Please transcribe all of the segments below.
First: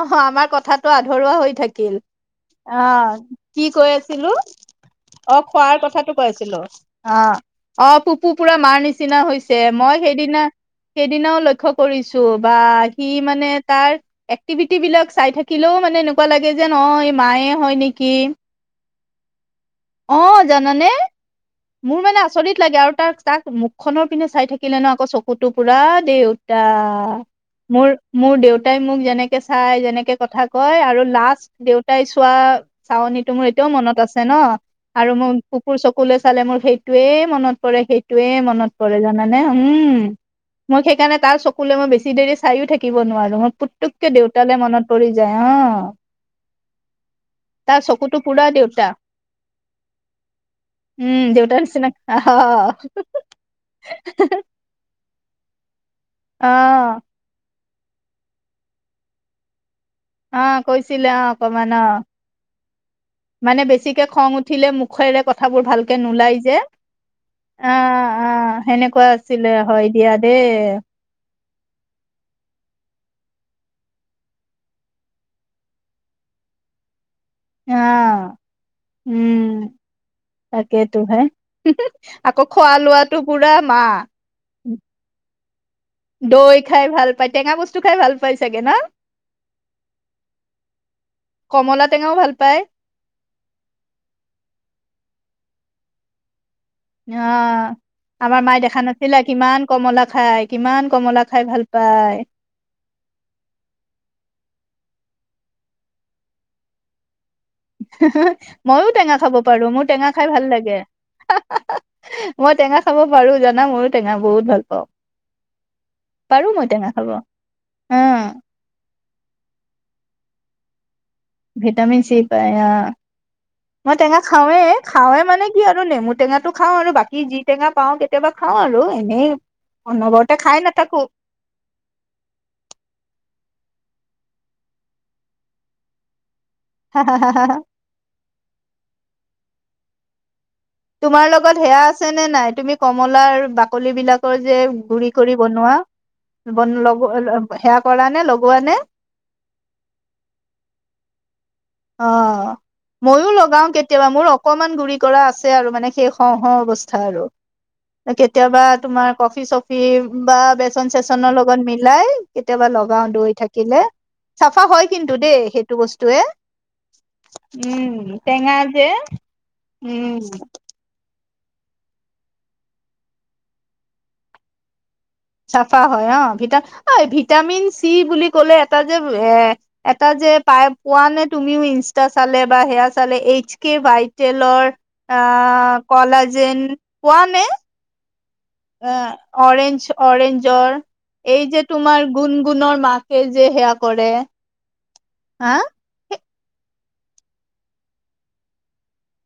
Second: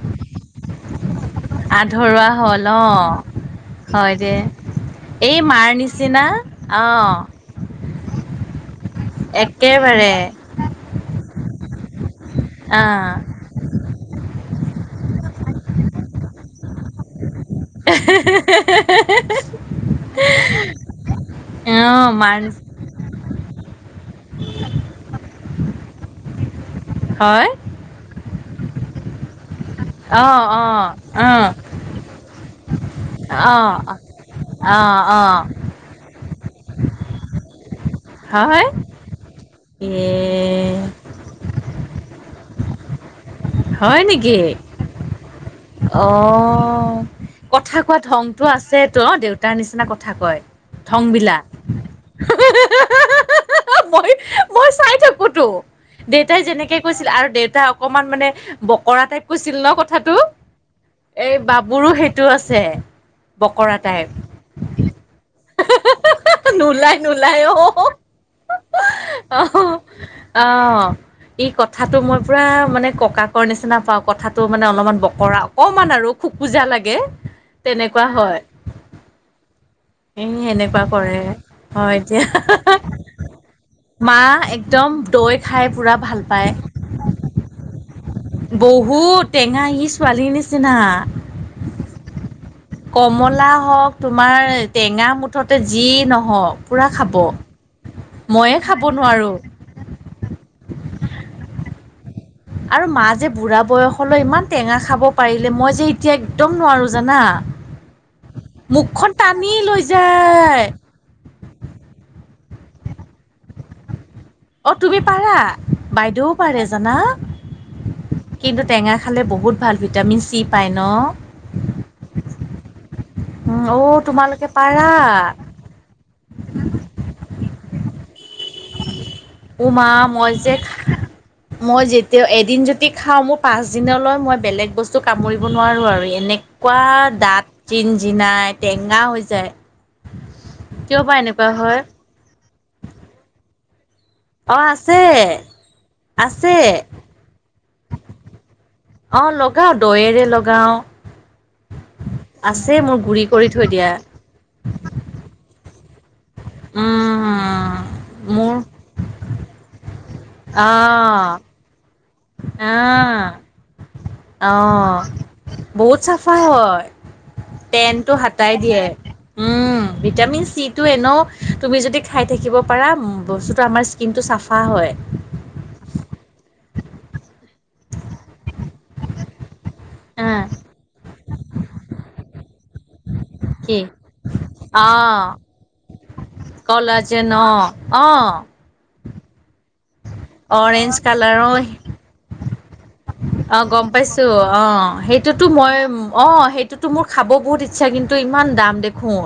অ আমাৰ কথাটো আধৰুৱা হৈ থাকিল আধৰুৱা হ'ল অ কি কৈ হয় দে। আছিলো এই অ মাৰ খোৱাৰ কথাটো নিচিনা কৈছিলো অ অ পুপো পুৰা মাৰ নি চিনা হৈছে মই একেবাৰে সেইদিনা সেইদিনাও লক্ষ্য কৰিছো বা সি অ', মানে তাৰ এক্টিভিটি বিলাক চাই থাকিলেও মানে এনেকোৱা লা গে যেন অ এ মায়ে হয় নেকি অ জানানে মোৰ অ', মানে মাৰ আচৰিত নিচিনা লাগে আৰু তাৰ তাক খনৰ পিনে চাই থাকিলে ন আকৌ চকুতো পুৰা দেউতা হয় মোৰ মোৰ দেউ তাই মোক যেনেকে চাই যে এনেকে কথা অ', কয় অ', আৰু অ', লাষ্ট দেউতাই চোৱা চাৱনীটো মোৰ এতিয়াও অ', মনত আছে ন অ আৰু অ মোৰ চকুলে চালে মোৰ সেইটোয়ে মনত পৰে সেইটোয়ে মনত পৰে জানানে উম ইয়ে মই সেইকাৰণে তাৰ চকুলে মই বেছি দেৰি চাইও থাকিব নোৱাৰো মই হয় পুতুককে নেকি? দেউতালে মনত পৰি যায় অ অ কথা তাৰ কোৱা চকুটো ধংতো পুৰা দেউতা আছেতো অ দেউতাৰ নিচিনা কথা কয় ধং উম বিলাক দেউতাৰ নিচিনা অ হে হা হা হা হা হা মই মই চাই থাকোতো দেউতাই যেনেকে অ কৈছিল আৰু দেউতাক অকমান মানে বকৰা টাইপ কৈছিল ন কথাটো অ কৈছিলে অ এই অকমান অ বাবুৰো সেইটো আছে মানে বকৰা বেছিকে টাইপ খং উঠিলে মুখেৰে কথাবোৰ ভালকে নোলাই যে নোলাই নোলাই অ অহ অ সেনেকোৱা আছিলে আহ হয় দিয়া দেই আহ ই, কথাাতটো মই পুৰা মানে, ককাকৰ নিচিনা পাওঁ, কথাটো মানে অলপমান ব কৰা অকমান আৰু খোকোজা লাগে, অ তেনেকুৱা হয়। উম, এ সেনেকুৱা তাকেতো কৰে ভাই, হয় দিয়া আকৌ খোৱা লোৱাাতটো পুৰা মা [inaudible] খাই পুৰা, ভাল পায় দৈ খাই ভাল পায়, টেঙা বস্তু খাই ভাল পাই চাগে ন বহুত টেঙা, সি ছোৱালীৰ নিচিনা। কমলা টেঙাও, ভাল পায়। কমলা হ'ওক, তোমাৰ টেঙা মুঠতে যি নহওঁক। অ, আমাৰ মায়ে খাব দেখা নাছিলে, নোৱাৰোঁ কিমান কমলা খাই, কিমান কমলা খাই ভাল পায়? আৰু মা যে বুঢ়া বয়সলৈ ইমান টেঙা খাব পাৰিলে, মই যে এতিয়া একদম নোৱাৰো জানা। মইয়ো মুখখন টেঙা খাব টানি পাৰো, লৈ মোৰ টেঙা খাই ভাল যায় লাগে। মই টেঙা খাব পাৰো, জানা‌ মোৰ অ, তুমি পাৰা, বাইদেউও পাৰো পাৰে মই টেঙা জানা। খাব অ কিন্তু টেঙা খালে বহুত ভাল, ভিটামিন চি পায় ন। ভিটামিন চি পায় আহ, উম অ মই টেঙা তোমালোকে খাওৱে, পাৰা? খাওৱে মানে কি আৰু নেমু টেঙা খাওঁ আৰু বাকী যি টেঙা পাওঁ, কেতিয়াবা খাওঁ আৰু এনে উ, মা, মই যে মই যেতিয়া এদিন যদি খাওঁ, মোৰ পাঁচ দিনলৈ মই বেলেগ বস্তু কামুৰিব নোৱাৰো আৰু এনে এনেকুৱা দাঁত জিন-জিনাই, টেঙা হৈ যায়। কিয় বা তোমাৰ এনেকুৱা লগত হয়? সেয়া আছে নে নাই? তুমি কমলাৰ বাকলি বিলাক অ যে আছে গুৰি কৰি বনোৱা, আছে। বন, লগোৱা, সেয়া কৰা নে, লগোৱা নে? অ, লগাও দয়েৰে, লগাও। অ, আছে মোৰ গুৰি মইয়ো কৰি থৈ লগাও দিয়া কেতিয়াবা মোৰ অকণমান গুৰি কৰা আছে আৰু মানে সেই হও, হও, অৱস্থা আৰু উম মোৰ কেতিয়াবা তোমাৰ কফি চপ কিৰিম, বা বেচন আহ চেচনৰ লগত, মিলাই কেতিয়াবা লগাও দৈ থাকিলে। অ, চাফা হয় কিন্তু দেই সেইটো বহুত বস্তুৱে চাফা হয়। উম তেনটো হাতাই টেঙা দিয়ে। যে উম, ভিটামিন সিটো এনেও তুমি যদি খাই থাকিব পাৰা, বস্তুটো আমাৰ স্কিন টো, চাফা হয়। চাফা হয় অ, ভিট অ, ভিটামিন চি বুলি ক'লে এটা যে এ এটা যে আহ পাই, পোৱা নে, তুমিও ইনষ্টা চালে বা সেয়া এইচ, কে, কি ভাইটেলৰ, অ আহ, কলাজেন কোৱা কলাজেন নে? অ অ, অ, অৰেঞ্জ অৰেঞ্জৰ অৰেঞ্জ এই, কালাৰো যে তোমাৰ গুণ-গুণৰ মাকে যে, অ সেয়া গম কৰে। পাইছো অ সেইটোতো হা মই, অ, সেইটোতো মোৰ খাব বহুত ইচ্ছা কিন্তু ইমান দাম দেখোঁ।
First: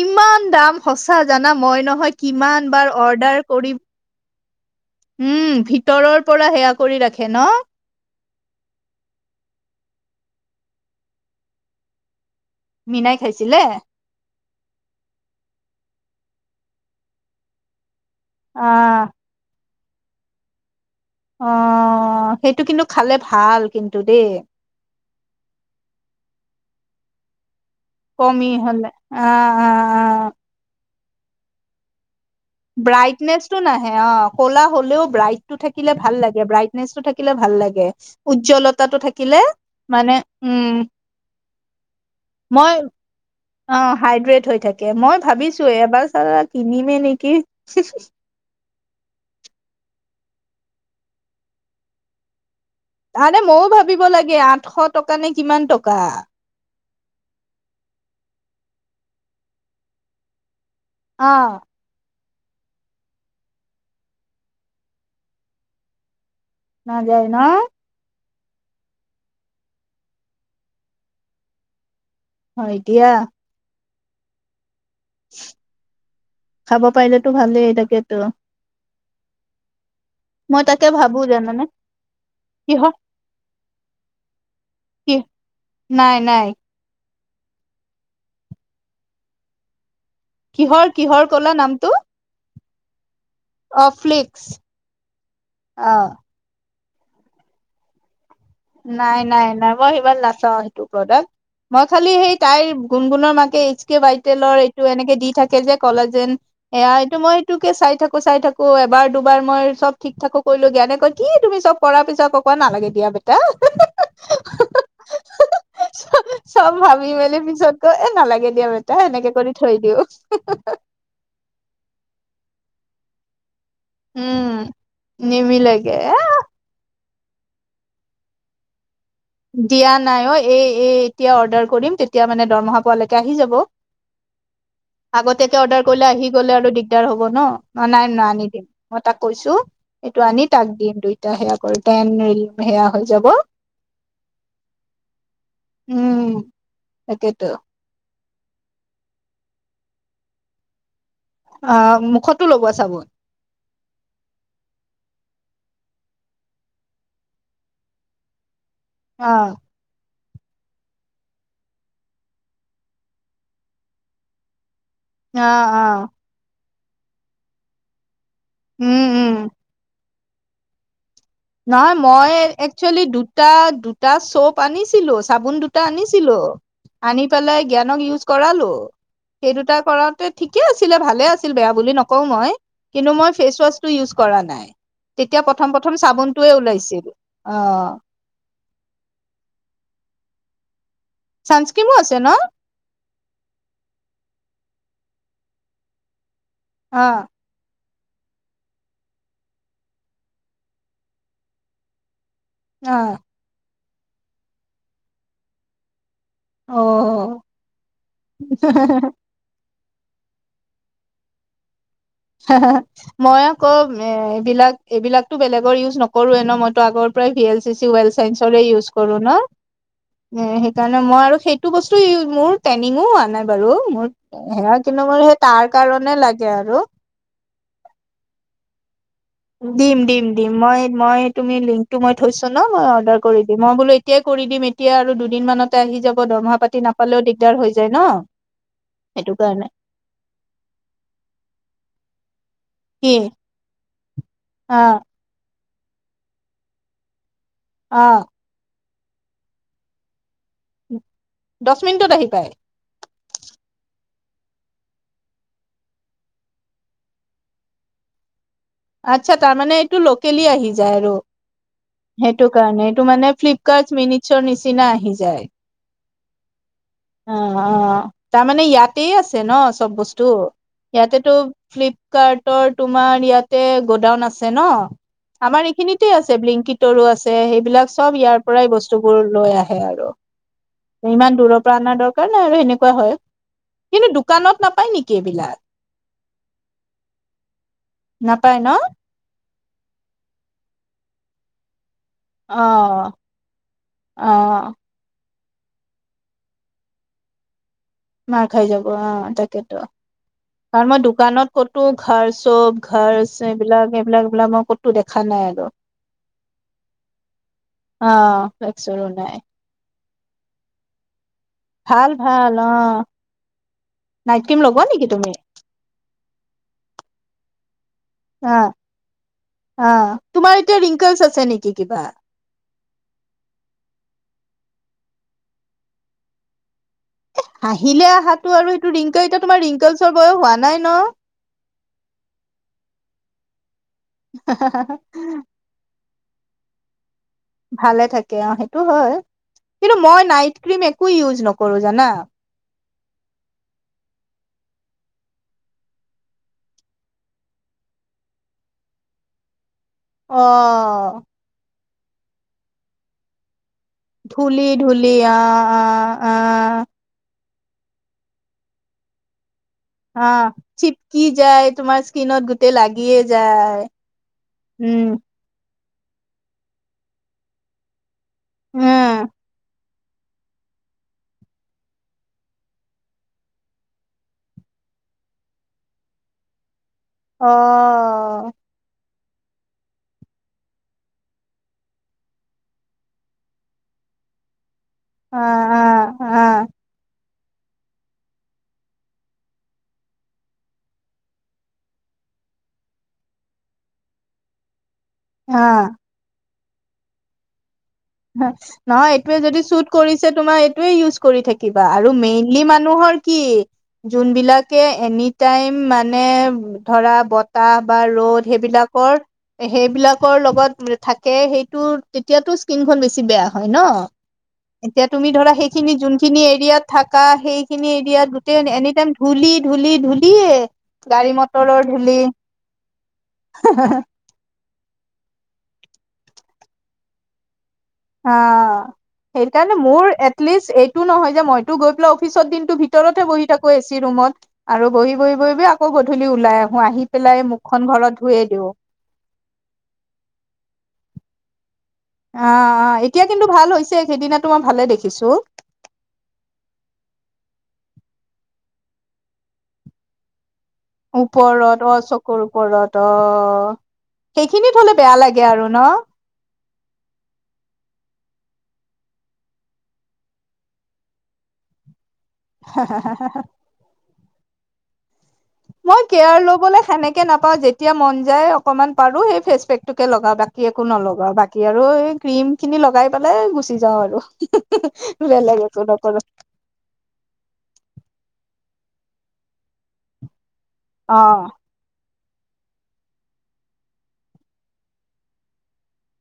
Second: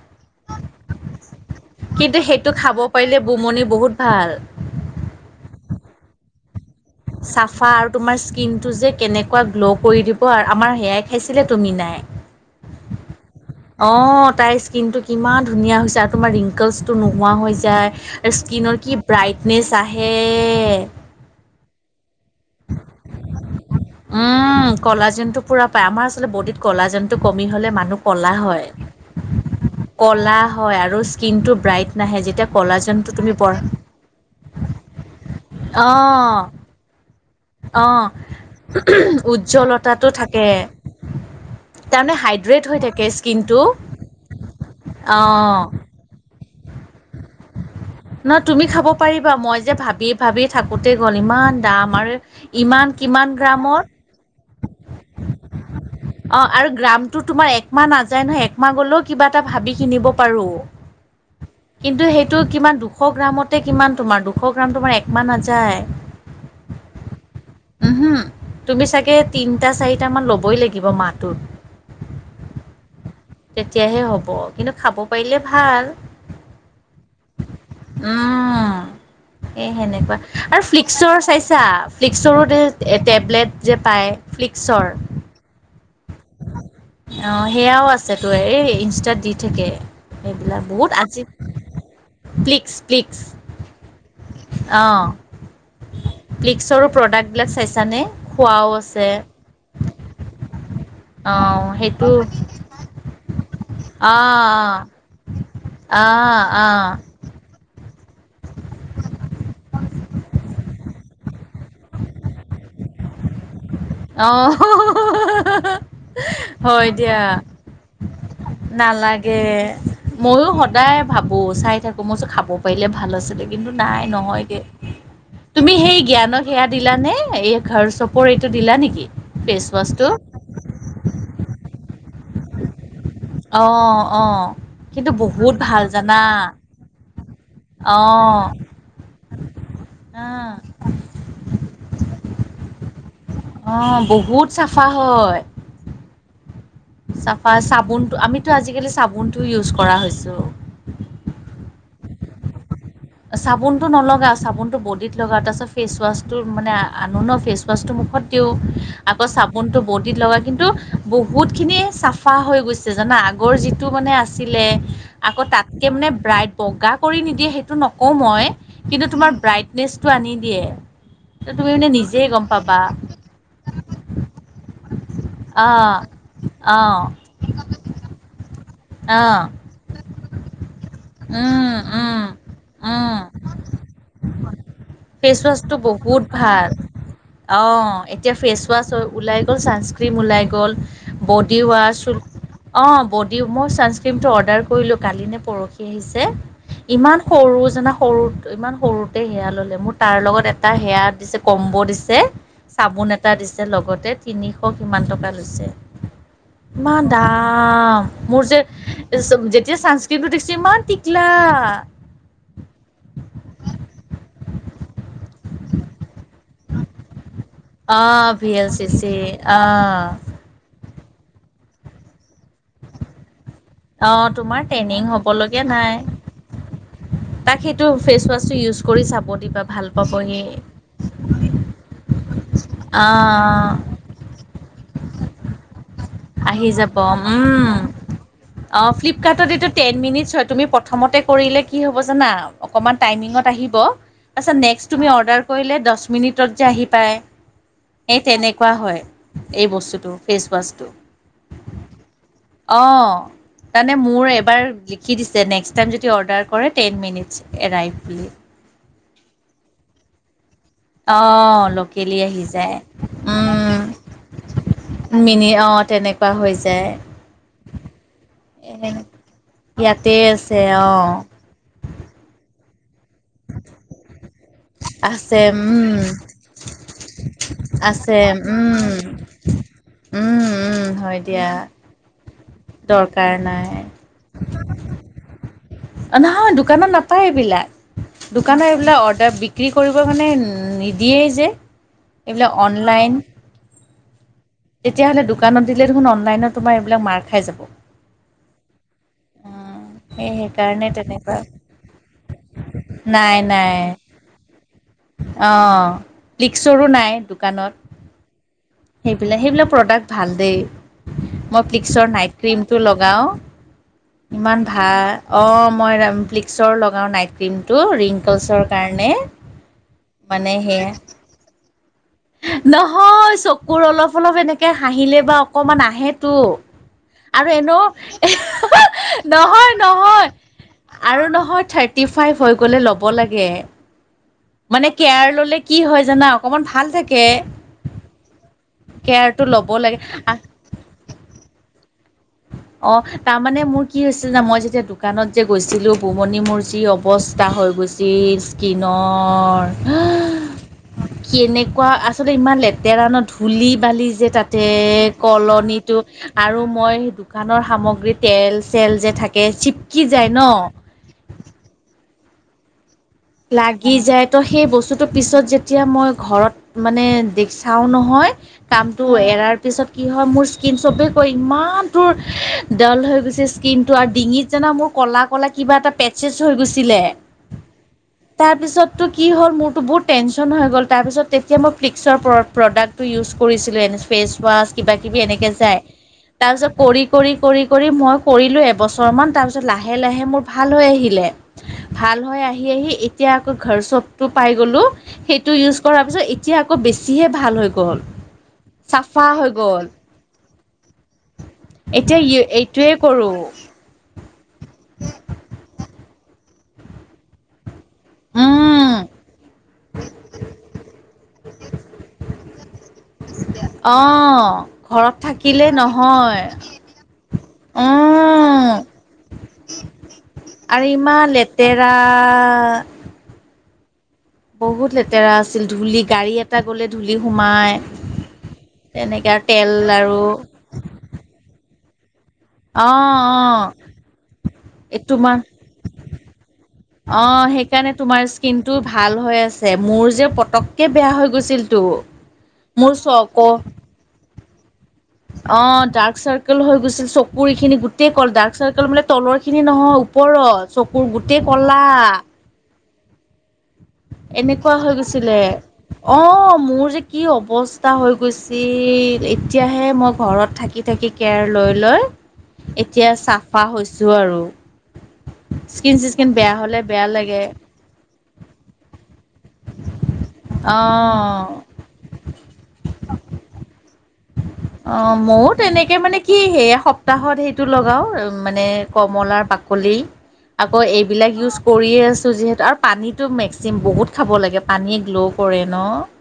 ইমান কিমান দাম, সঁচা জানা মই নহয় কিন্তু সেইটো কিমান খাব বাৰ পাৰিলে অৰ্ডাৰ বুমনি কৰিম বহুত ভাল উম, ভিতৰৰ পৰা সেয়া ৰাখে ন চাফাৰ তোমাৰ স্কিনটো যে, কেনেকুৱা গ্ল' কৰি দিব আৰু আমাৰ সেয়াই খাইছিলে, তুমি নাই মিনাই, খাইছিলে? অ, তাইৰ স্কিনটো কিমান ধুনীয়া হৈছে আৰু তোমাৰ ৰিংকলছটো নোহোৱা হৈ যায়। স্কিনৰ কি আহ ব্ৰাইটনেছ আহে। অ সেইটো কিন্তু খালে ভাল কিন্তু দেই। কলাজেন্তু পূৰা পায়, আমাৰ আচলতে বডীত কলাজেন্তু কমি হ'লে মানুহ ক'লা কমি হয় হলে, আ আ আ ক'লা হয় আৰু স্কিনটো ব্ৰাইট নাহে যেতিয়া কলাজনটো তুমি পঢ় ব্ৰাইটনেচটো নাহে অ, ক'লা হ'লেও ব্ৰাইটটো থাকিলে ভাল অ' লাগে ব্ৰাইট নেচটো থাকিলে ভাল লাগে, অ' উজ্জ্বলতাটো থাকিলে উজ্জ্বলতাটো মানে থাকে উম তাৰমানে হাইড্ৰেট মই হৈ থাকে ইচ অ হাইড্ৰেট হৈ থাকে, মই অ' ভাবিছো এবাৰ চালা কিনিমে নেকি হুহুহ? নহয় তুমি খাব পাৰিবা, মই যে ভাবি - ভাবি থাকোতে গ'ল, ইমান দাম আৰু ইমান কিমান তাতে ময়ো গ্ৰামৰ ভাবিব লাগে আঠশ টকা নে কিমান টকা? অঁ আৰু গ্ৰামটো তোমাৰ একমাহ নাযায় নহয়, একমাহ গ'লেও কিবা এটা ভাবি কিনিব পাৰোঁ? অঁ। কিন্তু সেইটো কিমান দুশ গ্ৰামতে কিমান তোমাৰ দুশ গ্ৰামটো তোমাৰ একমাহ নাযায়? নাযায় ন? উমহু, তুমি চাগে তিনটা - চাৰিটামান ল'বই লাগিব মাহটোত? হয় দিয়া। তেতিয়াহে হ'ব কিন্তু খাব পাৰিলে ভাল, খাব পাৰিলেতো ভালেই তাকেতো উম। এ সেনেকুৱা আৰু মই তাকে ফ্লিক্সৰ ভাবো চাইছা, জানানে ফ্লিক্সৰো যে কিহৰ টে - টেবলেট যে পায় ফ্লিক্সৰ? কি নাই নাই। অ সেয়াও আছে তো, এই ইনষ্টাত দি থাকে। এইবিলাক কিহৰ বহুত আজি কিহৰ ক'লা নামটো? প্লিক্স - প্লিক্স, অ', ফ্লিক্স অঁ। অ। প্লিক্সৰো প্ৰডাক্টবিলাক চাইছানে? খোৱাও আছে নাই নাই নাই, মই সিমান নাচাও সেইটো প্ৰডাক্ট, অঁ মই খালি সেইটো সেই তাইৰ গুণগুণৰ মাকে এইচ কে ৱাইটেলৰ অঁ এইটো এনেকে দি থাকে যে কলা যেন অঁ অঁ অঁ এয়া টো মই এইটোকে চাই থাকো চাই থাকো, এবাৰ, দুবাৰ মই চব ঠিক থাকো কৰিলগিয়া এনেকৈ কি তুমি চব কৰাৰ পিছত অক নালাগে দিয়া বেটা হিহিহ। অ হ হ হ হ হ হ হ। চব অ হয় ভাবি দিয়া, মেলি পিছত কৈ এ নালাগে দিয়া বেটা এনেকে নালাগে কৰি থৈ দিওঁ মইও সদায় ভাবোঁ, চাই থাকোঁ, মই কৈছোঁ খাব পাৰিলে ভাল আছিলে। কিন্তু নাই নহয় উম দে, তুমি নিমিলেগে সেই এ জ্ঞানক সেয়া দিলানে এই ঘৰ চপৰ এইটো দিলা নিকি? দিয়া নাই অ, এ এ এতিয়া অৰ্ডাৰ কৰিম তেতিয়া মানে দৰমহা পোৱা লৈ অ অ। কিন্তু বহুত আগতীয়াকে অৰ্ডাৰ ভাল কৰিলে জানা আহি গলে আৰু দিগদাৰ হ'ব ন, ন অ নাই ন আনি দিম, মই তাক কৈছো, এইটো অ আনি তাক দিম দুইটা সেয়া কৰো দেন হেৰি সেয়া হৈ যাব অ, বহুত চাফা হয়। উম। তাকেতো চাফা চাবোনটো, আমিতো আজিকালি চাবোনটো ইউজ কৰা হৈছো। অ, মুখতো লগোৱা চাবোন? চাবোনটো নলগা, চাবোনটো বডিত লগা তাৰপাছত ফেচৱাছটোৰ মানে আ আনো ন ফেচ টচটো মুখত দিওঁ আকৌ অ চাবোনটো বডিত লগা কিন্তু! বহুত খিনি চাফা হৈ গৈছে জানা আগৰ যিটো মানে আছিলে আকৌ অ অ তাতকৈ মানে ব্ৰাইট বগা কৰি নিদিয়ে সেইটো নকওঁ মই উম কিন্তু উম তোমাৰ ব্ৰাইটনেছ- টো আনি দিয়ে। ত তুমি মানে নহয় নিজেই মই গম পাবা একচুৱেলি দুটা দুটা চপ আনিছিলো। চাবোন দুটা অঁ আনিছিলো অঁ আনি পেলাই জ্ঞানক ইউজ কৰালো। অঁ সেই দুটা কৰাতে ঠিকে আছিলে ভালে আছিল উম বেয়া বুলি উম নকওঁ মই। কিন্তু উম মই ফেচ ৱাছটো ইওজ কৰা নাই ফেচ তেতিয়া ৱাছটো প্ৰথম প্ৰথম বহুত চাবোন টোয়ে ভাল উলাইছিল অঁ। অ', এতিয়া ফেচ ৱাছ হয় ওলাই গ'ল ছানস্ক্ৰীম ওলাই গ'ল বডি চানস্ক্ৰীমো ৱাছ আছে ন অঁ বডী মই চানস্ক্ৰীমটো অৰ্ডাৰ কৰিলো কালি নে পৰহি আহিছে। অ ইমান সৰু জাননা সৰু। ইমান সৰুতে সেয়া ললে মোৰ তাৰ লগত এটা সেয়া দিছে কম্ব দিছে। অ চাবোন এটা দিছে লগতে তিনিশ কিমান টকা লৈছে। অ ইমান দাম মোৰ যে যেতিয়া ছান কিৰিমতো দিছে ইমান টিকলা। হে হে মই আকৌ এ এইবিলাক এইবিলাকতো বেলেগৰ ইউজ নকৰো এ ন মইতো আগৰ পৰাই ভি এ। চি চি ওৱেল অ', ভি চাইনচৰে এল চি ইউজ চি কৰো ন। অ', এ সেইকাৰণে মই আৰু সেইটো বস্তু মোৰ ট্ৰেইনিং হোৱা নাই। বাৰু মোৰ অ', তোমাৰ সেয়া ট্ৰেইনিং কিন্তু মোৰ সেই হ'বলগীয়া তাৰ নাই। কাৰণে লাগে আৰু। তাক সেইটো ফেচ ৱাচটো ইউজ কৰি চাব। দিবা ভাল দিম পাব দিম সি দিম মই মই তুমি লিংকটো মই থৈছো ন মই অৰ্ডাৰ কৰি দিম আহ মই বোলো। এতিয়া কৰি দিম এতিয়া আৰু দুদিন মানত। হেতো আহি যাব দৰমহা আহি পাতি যাব নাপালেও দিগদাৰ উম হৈ যায় ন অ সেইটো ফ্লিপকাৰ্টত কাৰণে। এইটো টেন মিনিটছ ছোৱা তুমি প্ৰথমতে কৰিলে কি হ'ব জানা। অকণমান কি টাইমিঙত আহিব তাৰপাছত অ নেক্সট তুমি অৰ্ডাৰ কৰিলে দহ মিনিটত যে আহি পায় অ সেই তেনেকুৱা হয়। এই বস্তুটো ফেচ ৱাছটো। দহ মিনিটত আহি পায়। অঁ! তাৰমানে মোৰ এবাৰ লিখি দিছে নেক্সট টাইম যদি অৰ্ডাৰ কৰে টেন মিনিট এৰাইভ বুলি। আচ্ছা তাৰ মমানে টো লকেলি আহি জাই আৰু অঁ লোকেলি আহি হেইটো যায় কাৰণে এটো মানে উম, ফ্লিপকৰ্ড মিনিট- উছ নিচিনা আহি যায়। পাহৰি যায়। অঁ অঁ তাৰমানে এ ইয়াতে আছে ন' চব ইয়াতে বস্তু আছে অ ইয়াতেতো ফ্লপ কাৰ্টৰ তোমাৰ ইয়াতে গোডাউন আছে ন'। আছে আমাৰ উম এইখিনিতে আছে বিংকি তৰু আছে সেইবিলাক চব আছে ইয়াৰ পৰাই উম উম বস্তুবোৰ লৈ আহে। হয় উম আৰু হয় ইমান দিয়া দূৰৰ পৰা অনা দৰকাৰ নাই আৰু সেনেকুৱা হয় দৰকাৰ নাই কিন্তু দোকানত নাপায় নেকি এইবিলাক? নহয় দোকানত নাপায় এইবিলাক নাপায় ন দোকানত এইবিলাক অদাৰ তাত বিক্ৰী কৰিবৰ কাৰণে নিদিয়েই যে। এইবিলাক অ অনলাইন অ তেতিয়াহ'লে দোকানত দিলে দেখোন অনলাইনত তোমাৰ এইবিলাক মাৰ খাই যাব। মাৰ খাই যাব অ তাকেতো। সেই কাৰ সেইকাৰণে মই তেনেকুৱা দোকানত কতো ঘাৰ চপ ঘাৰচে এইবিলাক এইবিলাক এইবিলাক মই ক অঁ', ফ্লিকচৰো নাই দোকানত। অ'। ফ্লেক্সৰো নাই সেইবিলাক সেইবিলাক প্ৰডাক্ট ভাল দেই, মই ভাল ফ্লিক্সৰ নাইট ভাল ক্ৰীমটো অ লগাওঁ। নাইট ক্ৰীম ইমান লগোৱা নেকি ভাল, তুমি? অ' মই ৰা ফ্লিক্সৰ লগাও নাইট ক্ৰীমটো ৰিং আ, আ, মানে তোমাৰ এতিয়া সেয়া ৰিংকালছ আছে নেকি কিবা? নহয়, চকুৰ অলপ অলপ এনেকে হাঁহিলে বা অকমান আহেতো। আৰু এনেও হাঁহিলে আহাটো আৰু এহে হে সেইটো ৰিংকল এতিয়া তোমাৰ নহয় ৰিংকলচৰ নহয় বয়স হোৱা নাই ন? আৰু নহয় থে টি ফাইভ হৈ গ'লে ল'ব লাগে। মানে কেয়াৰ ললে কি হয় জানা? অকমান ভাল থাকে। ভালে থাকে অ সেইটো হয় কেয়াৰটো ল'ব কিন্তু লাগে মই নাইট ক্ৰীম একো ইউজ নকৰো জানা। অ', তাৰমানে মোৰ কি হৈছিল যে মই যেতিয়া দোকানত যে গৈছিলো ভুমণি মূৰ্জি অ ৱস্তা হৈ গৈছিল স্কিনৰ। অ'। কেনেকুৱা আচলতে ইমান লেতেৰা ন' ধূলি- বালি যে ধূলি তাতে ধূলি অ', কলনিটো অ', আৰু অ', মই দোকানৰ সামগ্ৰী তেল - চেল যে থাকে চিপ অ', চিপকি যায় তোমাৰ স্কিনত গোটেই লাগিয়ে যায়। লাগি যায় ত সেই উম, বস্তুটো পিছত যেতিয়া মই ঘৰত মানে দেক চাওঁ নহয়। কামটো উম, এৰাৰ পিছত কি হয় মোৰ স্কিন চবে কৈ ইমান তোৰ ডাল হৈ গৈছে স্কিনটো আৰু ডিঙিত যেনা মোৰ ক'লা ক'লে কিবা এটা পেটচেছ হৈ গৈছিলে। অ' তাৰপিছতো কি হ'ল মোৰতো বহুত টেনশ্যন হৈ গ'ল তাৰপিছত তেতিয়া মই প্লিক্সৰ প্ৰ প্ৰডাক্ট টো ইউজ কৰিছিলো এনে ফেচৱাছ কিবা কিবি এনেকে যায়। অ', অ', অ', তাৰপিছত কৰি কৰি কৰি কৰি মই কৰিলো এবছৰমান তাৰপিছত লাহে - লাহে মোৰ ভাল হৈ আহিলে। ভাল হয় আহি - আহি এ তিয়া আকৌ ঘৰ চবটো পাই গ'লোঁ সেইটো ইউজ অ'। কৰাৰ পিছত এতিয়া আকৌ বেছিহে ভাল হৈ গ'ল। নহয়, নহয় চাফা এইটোয়ে হৈ যদি গ'ল চুট কৰিছে তোমাৰ এইটোয়ে ইউজ কৰি থাকিবা আৰু এতিয়া মেইনলি এইটোৱে মানুহৰ কি কৰোঁ যোনবিলাকে এনি টাইম মানে ধৰা বতাহ বা ৰ'দ উম সেইবিলাকৰ সেইবিলাকৰ লগত থাকে সেইটো তেতিয়াতো তিনখন বেছ ছি বেয়া হয় ন অ এতিয়া ঘৰত তুমি ধৰা থাকিলে সেইখিনি যোনখিনি নহয় এৰিয়াত থাকা সেই খিনি এৰীয়াত গোটেই এনি - উম এনি টাইম ধূলি ধূলি ধুলিয়ে, গাড়ী - মটৰৰ ধূলি আ হা হা হা। বহুত লেতেৰা আছিল, ধূলি গাড়ী এটা গ'লে ধূলি সোমাই। হ তেনেকে আৰু তেল সেইকাৰণে মোৰ আৰু এটলিষ্ট এইটো নহয় যে মইতো গৈ পেলাই পিছত দিনটো অ ভিতৰতহে অ বহি থাকো এচি ৰুমত। আৰু এই বহি তোমাৰ বহি বহি বহি আকৌ গধূলি ওলাই আহো, আহি অ পেলাই মুখখন সেইকাৰণে ঘৰত তোমাৰ ধুয়ে দিও। স্কিনটো ভাল হৈ আছে, মোৰ যে পতককে বেয়া হৈ গৈছিলটো। অ', অ', এতিয়া কিন্তু ভাল হৈছে সেইদিনাতো মই ভালে দেখিছো। অ', ডাৰ্ক চাৰ্কাল হৈ গৈছিল চকুৰ এইখিনি গোটেই কল ডাৰ্ক চাৰ্কাল মানে তলৰখিনি নহয় ওপৰত। চকুৰ গোটেই ওপৰত অঁ কলা চকুৰ ওপৰত অঁ। এনেকুৱা হৈ গৈছিলে অঁ মোৰ যে কি অৱস্থা হৈ গৈছিল, এতিয়াহে মই ঘৰত থাকি থাকি কেয়াৰ লৈ লৈ। এতিয়া চাফা হৈছো আৰু। স্কিন মই চিচকিন কেয়াৰ বেয়া হলে লবলৈ বেয়া সেনেকে লাগে নাপাওঁ যে তিয়া মন যায় অকমান পাৰো সেই ফেচ পেক টোকে লগাও বাকী অ একো নলগাও বাকী আৰু আৰু এই ক্ৰীম খিনি লগাই পেলাই গুচি যাওঁ আৰু। অঁ মইয়ো বেলেগ একো তেনেকে মানে নকৰো কি সেয়া সপতাহত সেইটো লগাওঁ মানে কমলাৰ বাকলি আকৌ অ এইবিলাক ইউজ কৰিয়ে আছোঁ যিহেতু আৰু পানীটো মেক্সিমাম বহুত খাব লাগে পানীয়ে গ্ল' কৰে ন।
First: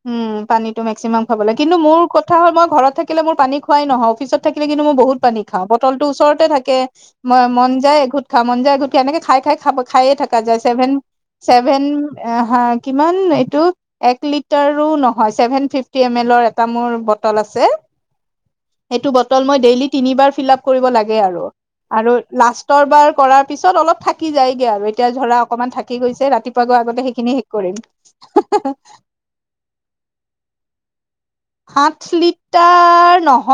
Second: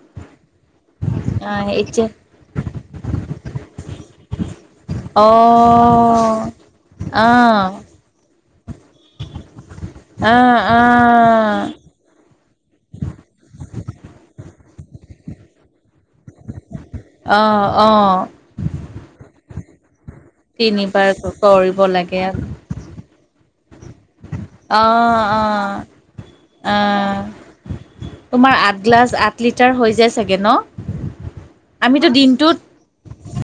উম, পানীটো মেক্সিমাম খাব অ লাগ কিন্তু মোৰ এতিয়া ক থা হ'ল মই ঘৰত থাকিলে মোৰ পানী খোৱাই নহয়, অফিচত থাকিলে কিন্তু মই বহুত অ পানী খাওঁ বটলটো ওচৰতে থাকে। মই অ মন যায় এঘুত মন যায় এঘূত এনেকে খাই খাই খাব খায়ে থকা যায় আহ ছেভেন আহ ছেভেন হা কিমান এইটো এক লিটাৰো নহয় seven fifty M L ৰ মোৰ বটল আছে। আহ আহ সেইটো বটল মই ডেইলি তিনিবাৰ ফিলাপ কৰিব তিনিবাৰ লাগে আৰু। কৰিব আৰু লাগে অ লাষ্টৰ বাৰ কৰাৰ পিছত অলপ থা কি যায়গে আৰু এতিয়া ধৰা অ অকনমান থাকি গৈছে ৰাতিপুৱা গৈ আগতে আহ সেইখিনি শেষ তোমাৰ আঠ কৰিম। গ্লাছ আঠ লিটাৰ হৈ যায় চাগে ন? সাত আমিতো দিনটোত লিটাৰ ন